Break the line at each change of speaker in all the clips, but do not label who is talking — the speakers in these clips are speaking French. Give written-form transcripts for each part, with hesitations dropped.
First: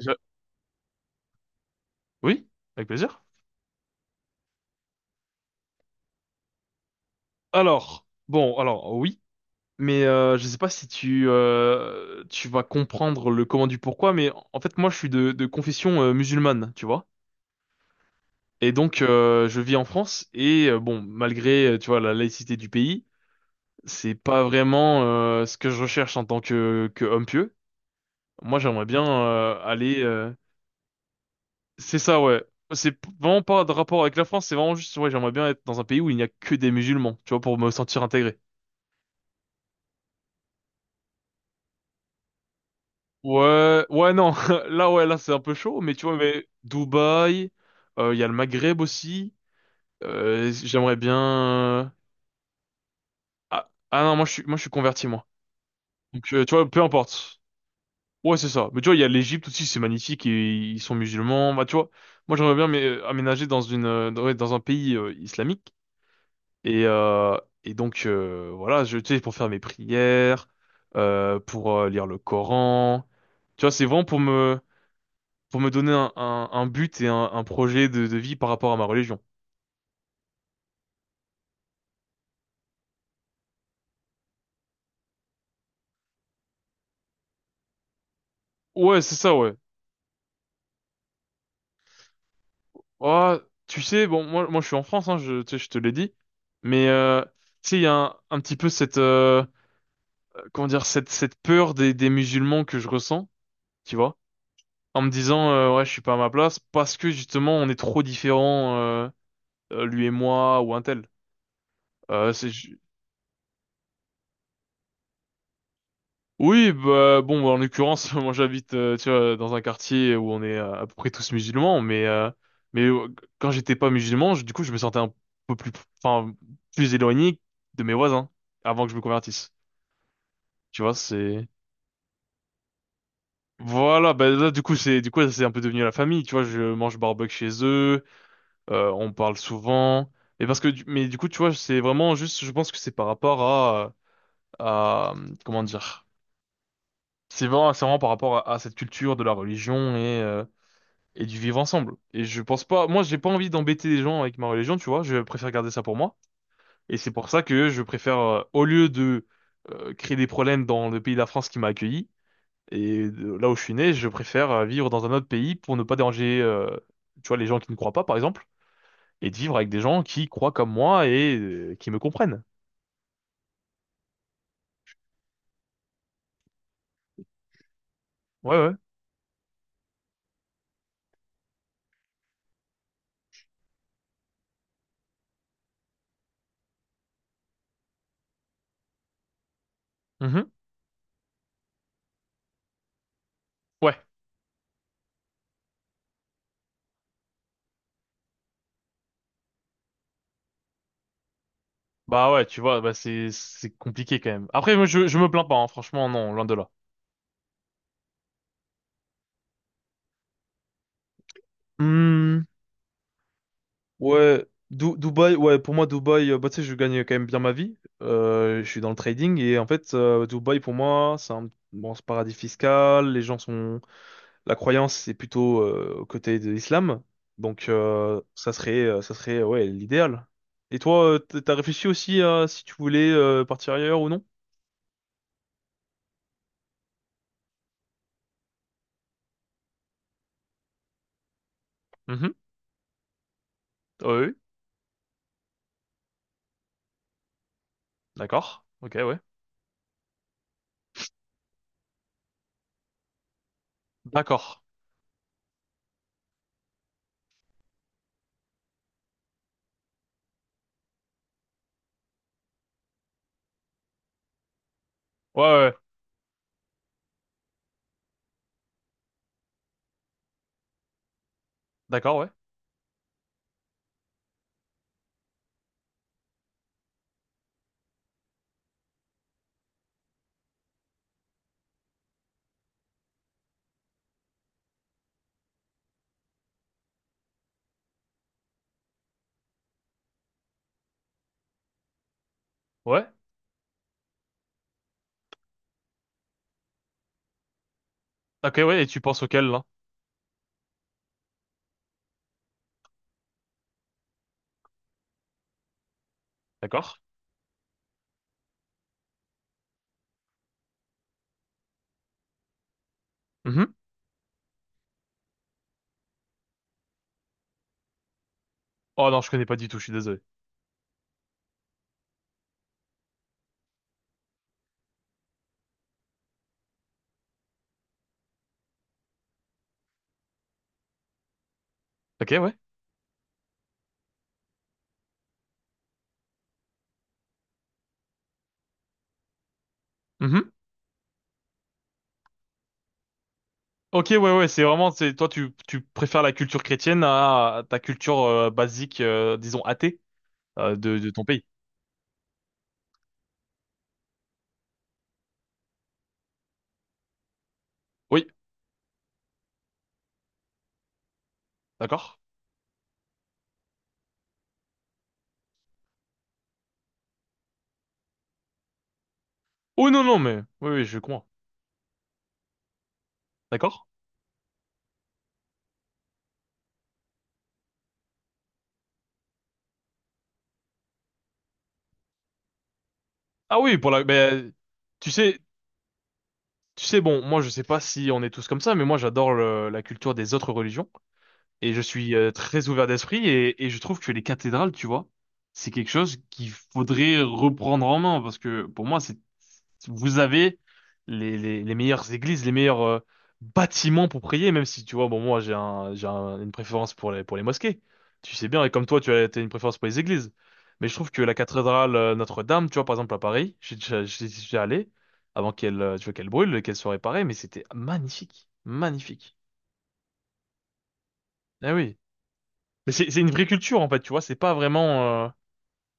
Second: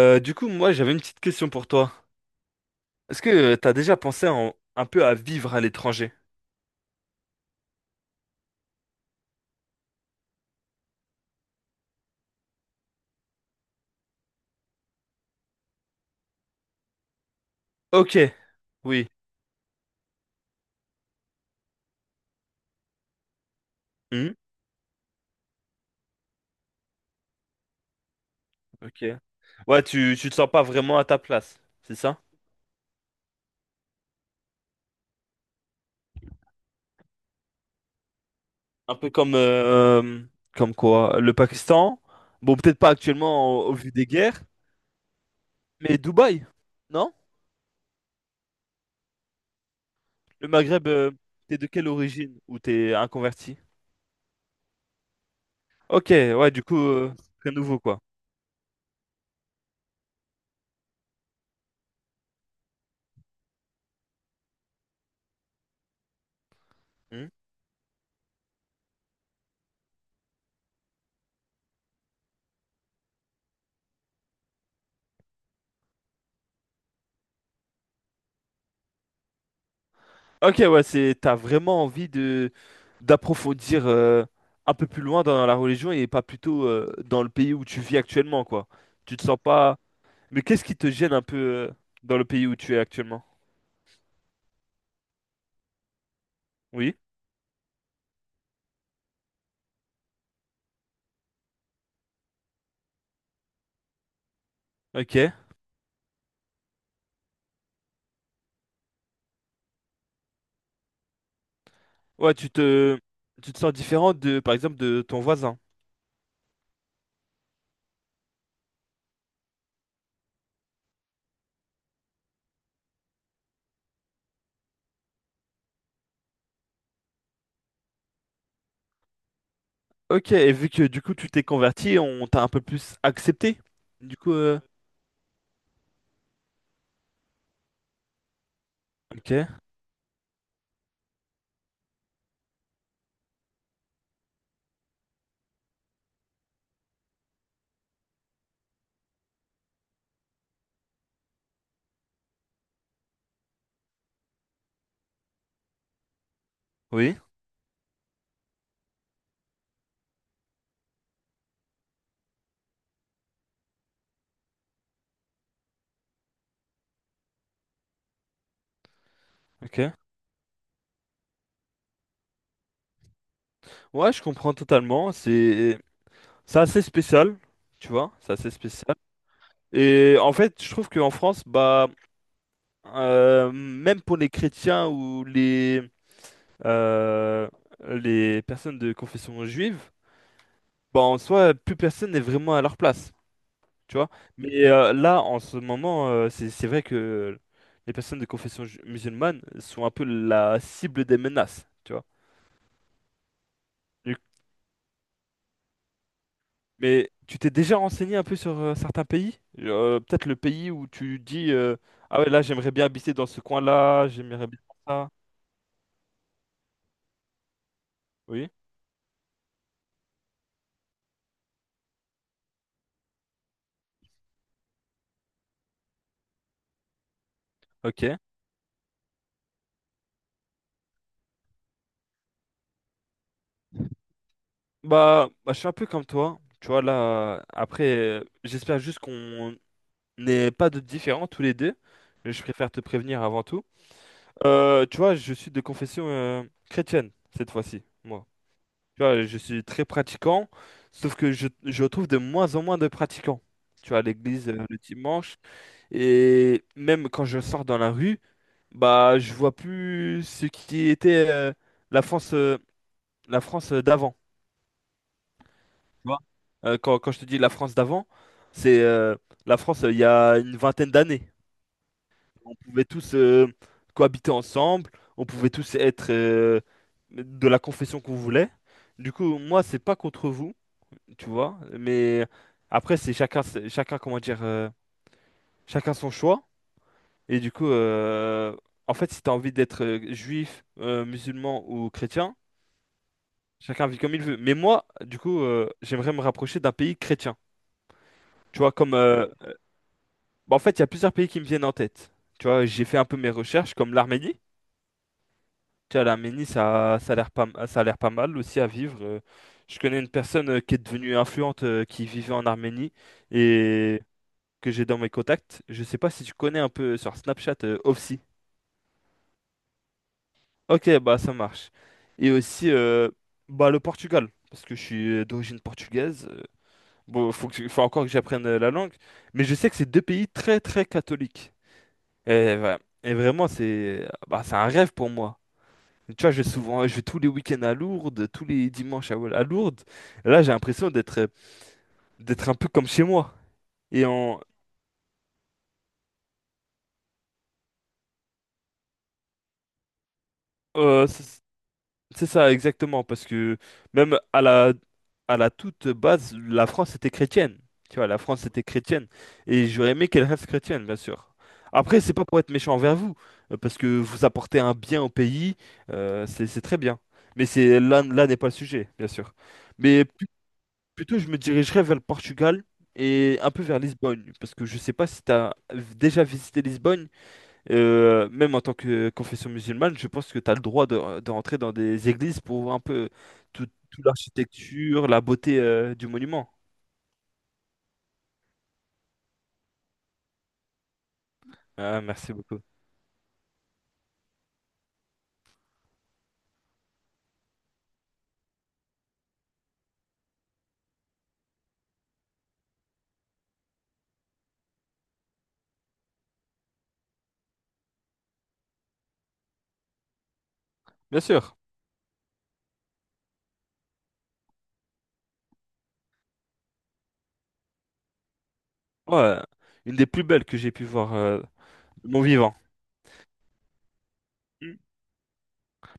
Je-
du coup, moi, j'avais une petite question pour toi.
Oui, avec plaisir.
Est-ce que tu t'as déjà pensé un peu à vivre à l'étranger?
Alors, bon, alors oui, mais je sais pas si tu vas comprendre le comment du pourquoi, mais en fait moi je suis de confession musulmane, tu vois.
Ok,
Et donc
oui.
je vis en France et bon, malgré tu vois la laïcité du pays, c'est
Hmm,
pas vraiment ce que je recherche en tant que homme pieux. Moi j'aimerais
ok.
bien
Ouais,
aller.
tu te sens pas vraiment à ta place, c'est
C'est
ça?
ça ouais. Vraiment pas de rapport avec la France, c'est vraiment juste ouais j'aimerais bien être dans un pays où il n'y a que des musulmans, tu vois, pour me sentir intégré.
Un peu comme, comme quoi, le Pakistan. Bon, peut-être pas actuellement au
Ouais,
vu des
ouais, non.
guerres,
Là, ouais, là, c'est un peu chaud, mais
mais
tu vois,
Dubaï,
mais
non?
Dubaï, il y a le Maghreb aussi.
Le Maghreb,
J'aimerais bien.
t'es de
euh,
quelle origine? Ou t'es un converti?
Ah, ah non, moi, je suis converti, moi.
Ok,
Donc,
ouais,
tu
du
vois,
coup,
peu
c'est
importe.
très nouveau, quoi.
Ouais, c'est ça. Mais tu vois, il y a l'Égypte aussi, c'est magnifique, et ils sont musulmans. Bah, tu vois, moi, j'aimerais bien mais, aménager dans dans, ouais, dans un pays islamique. Et,
Hmm.
donc, voilà, tu sais, pour faire mes prières, pour lire le Coran. Tu vois, c'est vraiment pour me donner un but et un projet de vie par rapport à ma religion.
Ok, ouais, t'as vraiment envie de d'approfondir un peu plus loin dans la religion et pas plutôt dans le pays où tu vis actuellement, quoi.
Ouais, c'est
Tu te
ça,
sens
ouais.
pas... Mais qu'est-ce qui te gêne un peu dans le pays où tu es actuellement?
Ah, tu sais, bon, moi, je suis en France, hein, tu sais, je te l'ai dit, mais
Oui,
tu sais, il y a un petit peu cette, comment dire, cette peur des musulmans que je ressens, tu vois, en me
ok.
disant, ouais, je suis pas à ma place parce que justement, on est trop différents, lui et moi ou un tel. Euh,
Ouais,
c'est,
tu te sens différent de, par exemple, de ton voisin.
Oui, bah bon, en l'occurrence, moi j'habite tu vois, dans un quartier où on est à peu près tous musulmans, mais quand j'étais pas musulman, du coup, je me sentais un peu plus, enfin, plus éloigné de mes voisins avant que je me convertisse.
Ok, et vu
Tu
que
vois,
du coup tu t'es
c'est
converti, on t'a un peu plus accepté.
voilà,
Du
bah
coup,
là, du coup c'est un peu devenu la famille. Tu vois, je mange barbecue chez eux, on parle
ok,
souvent, et parce que mais du coup tu vois, c'est vraiment juste, je pense que c'est par rapport à comment dire. C'est vraiment par rapport à cette culture de la religion et du vivre ensemble. Et je pense pas, moi j'ai pas envie d'embêter les gens avec ma religion, tu vois, je préfère garder ça pour moi. Et c'est
oui,
pour ça que je préfère, au lieu de créer des problèmes dans le pays de la France qui m'a accueilli, et là où je suis né, je préfère vivre dans un autre pays pour ne pas déranger, tu vois, les gens qui ne croient pas, par exemple, et de vivre avec des
ok.
gens qui croient comme moi et qui me comprennent.
Ouais, je comprends totalement. C'est assez spécial, tu vois, c'est assez
Ouais, ouais.
spécial. Et en fait, je trouve qu'en France, bah, même pour les chrétiens ou euh, les personnes de confession juive,
Mhm.
bah, en soi, plus personne n'est vraiment à leur place, tu
Ouais.
vois. Mais là, en ce moment, c'est vrai que les personnes de confession musulmane sont un peu la cible des menaces, tu vois.
Bah ouais, tu vois, bah c'est
Du-
compliqué quand même. Après, moi je me plains pas, hein, franchement, non, loin de là.
Mais tu t'es déjà renseigné un peu sur certains pays? Peut-être le pays où tu dis, ah ouais, là,
Hmm.
j'aimerais bien habiter dans ce coin-là,
Ouais,
j'aimerais bien faire ça.
Dubaï, ouais, pour moi, Dubaï, bah, tu sais, je gagne quand même bien ma vie.
Oui,
Je suis dans le trading et en fait, Dubaï, pour moi, c'est un bon c'est paradis fiscal. Les gens sont. La croyance, c'est plutôt au côté de l'islam. Donc,
ok.
ça serait ouais, l'idéal. Et toi, t'as réfléchi aussi à si tu voulais partir ailleurs ou non?
Bah, je suis un peu comme toi. Tu vois, là, après, j'espère juste qu'on n'est pas de différents tous les deux.
Mhm.
Je préfère te prévenir avant tout.
Ouais, ouais.
Tu vois, je suis de confession chrétienne cette fois-ci, moi.
D'accord. Ok,
Tu
ouais.
vois, je suis très pratiquant, sauf que je trouve de moins en moins de pratiquants. Tu vois, à l'église
D'accord.
le dimanche, et même quand je sors dans la rue, bah, je vois plus ce qui était la France, euh, la France d'avant,
Ouais, ouais.
tu vois. Quand je te dis la France d'avant, c'est la France il y a une vingtaine d'années.
D'accord, ouais.
On pouvait tous cohabiter ensemble, on pouvait tous être de la confession qu'on voulait. Du coup, moi, c'est pas contre vous, tu vois, mais après, chacun, comment dire, chacun son choix. Et du coup, en fait, si t'as envie d'être juif, musulman ou chrétien,
Ouais.
chacun vit comme il veut. Mais moi, du coup, j'aimerais me rapprocher d'un pays chrétien.
Ok,
Tu vois,
ouais. Et
comme,
tu penses auquel, là?
bah, en fait, il y a plusieurs pays qui me viennent en tête. Tu vois, j'ai fait un peu mes recherches, comme l'Arménie. Tu vois, l'Arménie,
D'accord.
ça a l'air pas mal aussi à vivre. Je connais une personne qui est devenue influente, qui vivait en Arménie
Mhm.
et que j'ai dans mes contacts. Je sais pas si tu connais un peu sur Snapchat, Ofsi.
Oh non, je connais pas du tout, je suis désolé.
Ok, bah ça marche. Et aussi, bah le Portugal, parce que je suis d'origine portugaise. Bon, faut encore que j'apprenne la langue, mais je sais que c'est deux pays très très catholiques.
Ok, ouais.
Et voilà. Et vraiment, c'est bah, c'est un rêve pour moi. Tu vois, je vais tous les week-ends à Lourdes, tous les dimanches à Lourdes. Et là,
Mhm.
j'ai l'impression d'être un peu comme chez moi. Et
Ok, ouais,
en,
ouais, c'est toi, tu préfères la culture chrétienne à ta culture basique, disons athée, de,
euh,
de ton
c-
pays.
C'est ça, exactement, parce que même à la toute base, la France était chrétienne. Tu vois, la
Oui,
France était chrétienne. Et j'aurais aimé qu'elle reste chrétienne, bien sûr. Après, c'est
d'accord.
pas pour être méchant envers vous, parce que vous apportez un bien au pays, c'est très bien. Mais là n'est pas le sujet, bien sûr.
Oh non,
Mais
non,
pl-
mais oui, oui, je
Plutôt,
comprends.
je me dirigerais vers le Portugal et un peu
D'accord.
vers Lisbonne, parce que je sais pas si tu as déjà visité Lisbonne, même en tant que confession musulmane, je pense que tu as le droit de rentrer dans des églises pour voir un peu
Ah oui,
tout
mais
l'architecture,
tu
la
sais,
beauté du monument.
tu sais, bon, moi, je sais pas si on est tous comme ça, mais moi, j'adore la culture des autres religions. Et je
Ah,
suis
merci beaucoup.
très ouvert d'esprit et je trouve que les cathédrales, tu vois, c'est quelque chose qu'il faudrait reprendre en main parce que pour moi, c'est vous avez les meilleures églises, les meilleurs bâtiments pour prier, même si tu vois, bon, moi j'ai une préférence pour les mosquées. Tu sais bien, et comme toi, tu as t'as une préférence pour les églises. Mais je trouve
Bien
que la
sûr.
cathédrale Notre-Dame, tu vois, par exemple à Paris, j'y suis déjà allé avant qu'elle, tu vois, qu'elle brûle, qu'elle soit réparée, mais c'était magnifique, magnifique.
Ouais, une des plus belles que j'ai pu voir
Ah oui.
de mon vivant.
Mais c'est une vraie culture en fait, tu vois, c'est pas
Mm.
vraiment.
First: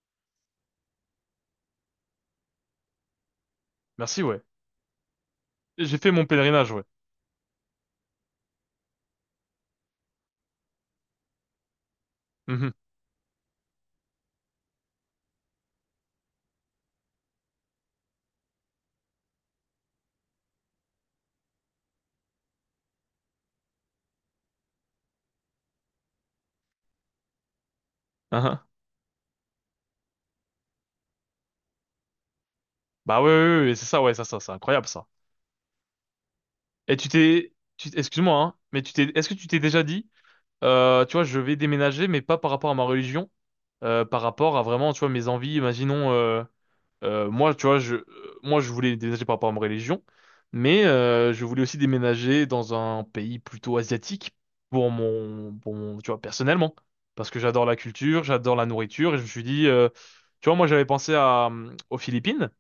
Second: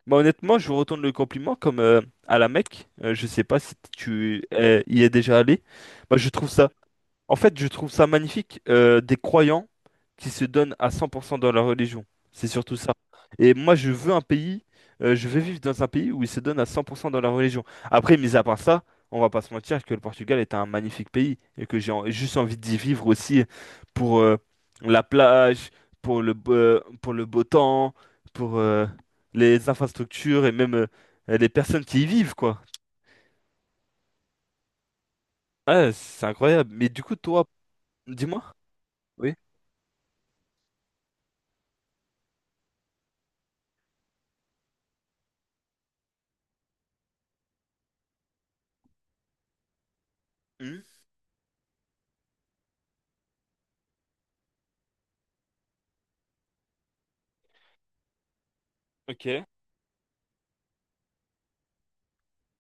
Bah, honnêtement, je vous retourne le compliment comme à la Mecque. Euh, je sais pas si
Merci, ouais.
tu y es déjà allé.
J'ai fait
Bah,
mon
je trouve ça.
pèlerinage, ouais.
En fait, je trouve ça magnifique, des croyants qui se donnent à 100% dans leur religion. C'est
Mhm.
surtout ça. Et moi, je veux un pays, je veux vivre dans un pays où ils se donnent à 100% dans leur religion. Après, mis à part ça, on va pas se mentir que le Portugal est un magnifique pays et que juste envie d'y vivre aussi pour la plage, pour le beau temps, pour
Ahin.
les infrastructures et même les personnes qui y vivent, quoi.
Bah ouais, ouais, ouais, ouais, c'est ça, ouais, ça, c'est incroyable ça.
Ouais, c'est incroyable. Mais
Et
du
tu
coup, toi,
t'es, tu, excuse-moi,
dis-moi.
hein, mais tu t'es, est-ce que
Oui.
tu t'es déjà dit, tu vois, je vais déménager, mais pas par rapport à ma religion, par rapport à vraiment, tu vois, mes envies. Imaginons. Moi, tu vois, moi, je voulais déménager par rapport à ma religion,
Hmm,
mais je voulais aussi déménager dans un pays plutôt asiatique pour mon, tu vois, personnellement, parce que j'adore la culture, j'adore la nourriture, et je me suis
ok.
dit, tu vois, moi, j'avais pensé aux Philippines,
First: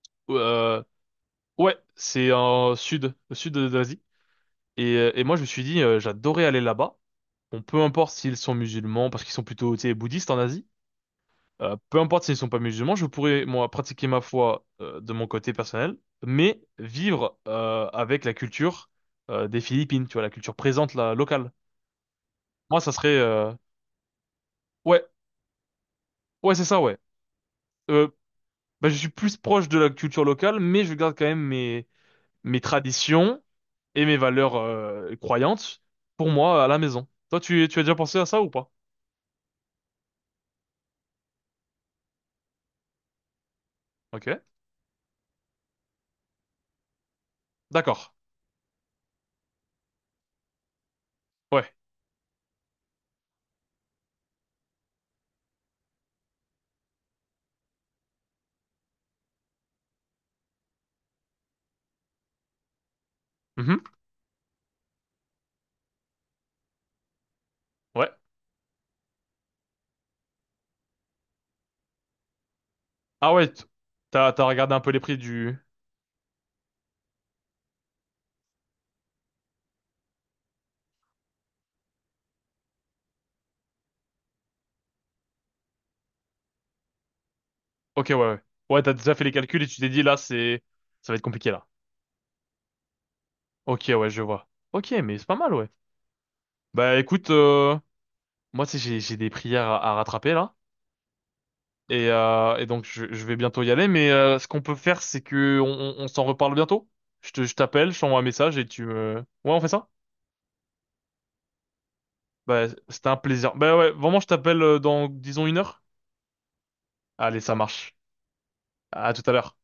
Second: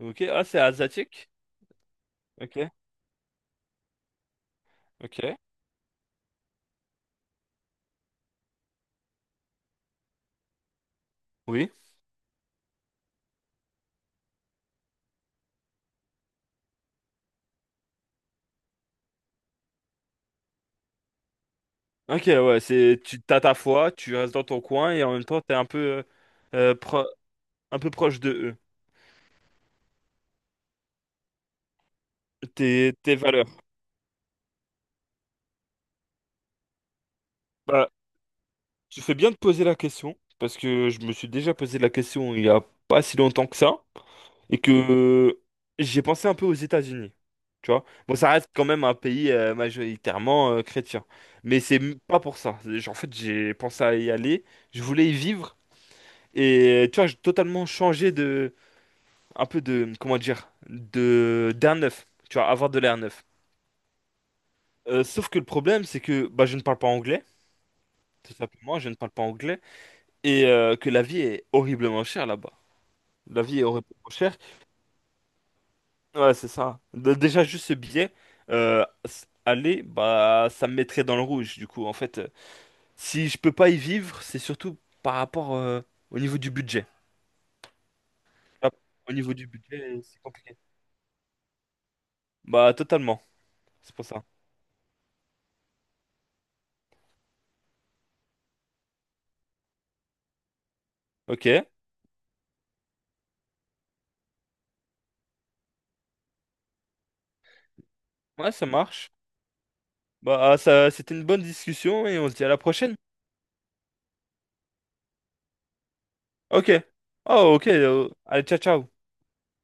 Ok, ah, c'est
euh,
asiatique.
ouais, c'est
Ok,
en sud, au sud de l'Asie, et moi,
ok.
je me suis dit, j'adorais aller là-bas. Bon, peu importe s'ils sont musulmans, parce qu'ils sont plutôt, tu sais, bouddhistes en Asie.
Oui.
Peu importe s'ils sont pas musulmans, je pourrais, moi, pratiquer ma foi de mon côté personnel, mais vivre avec la culture des Philippines, tu vois, la culture présente, la locale.
Ok, ouais,
Moi,
c'est tu t'as ta foi, tu restes dans ton coin
ouais,
et en même temps t'es un peu
ouais, c'est
euh,
ça, ouais.
pro- un peu
Euh,
proche de eux,
bah, je suis plus proche de la culture locale, mais je garde quand même mes
tes tes
traditions
valeurs.
et mes valeurs croyantes pour moi à la maison. Toi, tu as
Bah,
déjà pensé à ça ou pas?
tu fais bien de poser la question parce que je me suis déjà posé la question il y a pas si longtemps que ça
Ok,
et que j'ai pensé un peu aux États-Unis. Tu vois?
d'accord.
Bon, ça reste quand même un pays majoritairement chrétien, mais
Ouais.
c'est pas pour ça. En fait, j'ai pensé à y aller, je voulais y vivre. Et tu vois, j'ai totalement changé un peu comment dire, d'air neuf. Tu vois, avoir de l'air neuf.
Mhm.
Sauf que le problème, c'est que bah, je ne parle pas anglais,
Ouais.
tout simplement, je ne parle pas anglais, et que la vie est horriblement chère là-bas.
Ah
La
ouais,
vie
t-
est horriblement
t'as,
chère.
t'as regardé un peu les prix du.
Ouais, c'est ça. Déjà, juste ce billet, aller, bah, ça me mettrait dans le rouge. Du coup, en fait, si je peux pas y vivre, c'est surtout par rapport au niveau du budget.
Ok, ouais, ouais.
Hop.
Ouais, t'as
Au
déjà fait les
niveau du
calculs et tu t'es
budget,
dit, là,
c'est compliqué.
c'est. Ça va être compliqué, là.
Bah, totalement.
Ok,
C'est pour
ouais, je
ça.
vois. Ok, mais c'est pas mal, ouais. Bah, écoute, moi, tu sais, j'ai des prières à rattraper, là.
Ok.
Et donc, je vais bientôt y aller. Mais ce qu'on peut faire, c'est que on s'en reparle bientôt. Je t'appelle, je t'envoie un
Ouais,
message et
ça
tu
marche.
me. Ouais, on fait ça?
Bah, ça, c'était une bonne discussion et on se dit à la
Bah,
prochaine.
c'était un plaisir. Bah ouais, vraiment, je t'appelle dans, disons, une heure.
Ok.
Allez, ça
Oh, ok.
marche.
Euh, allez, ciao, ciao.
À tout à l'heure.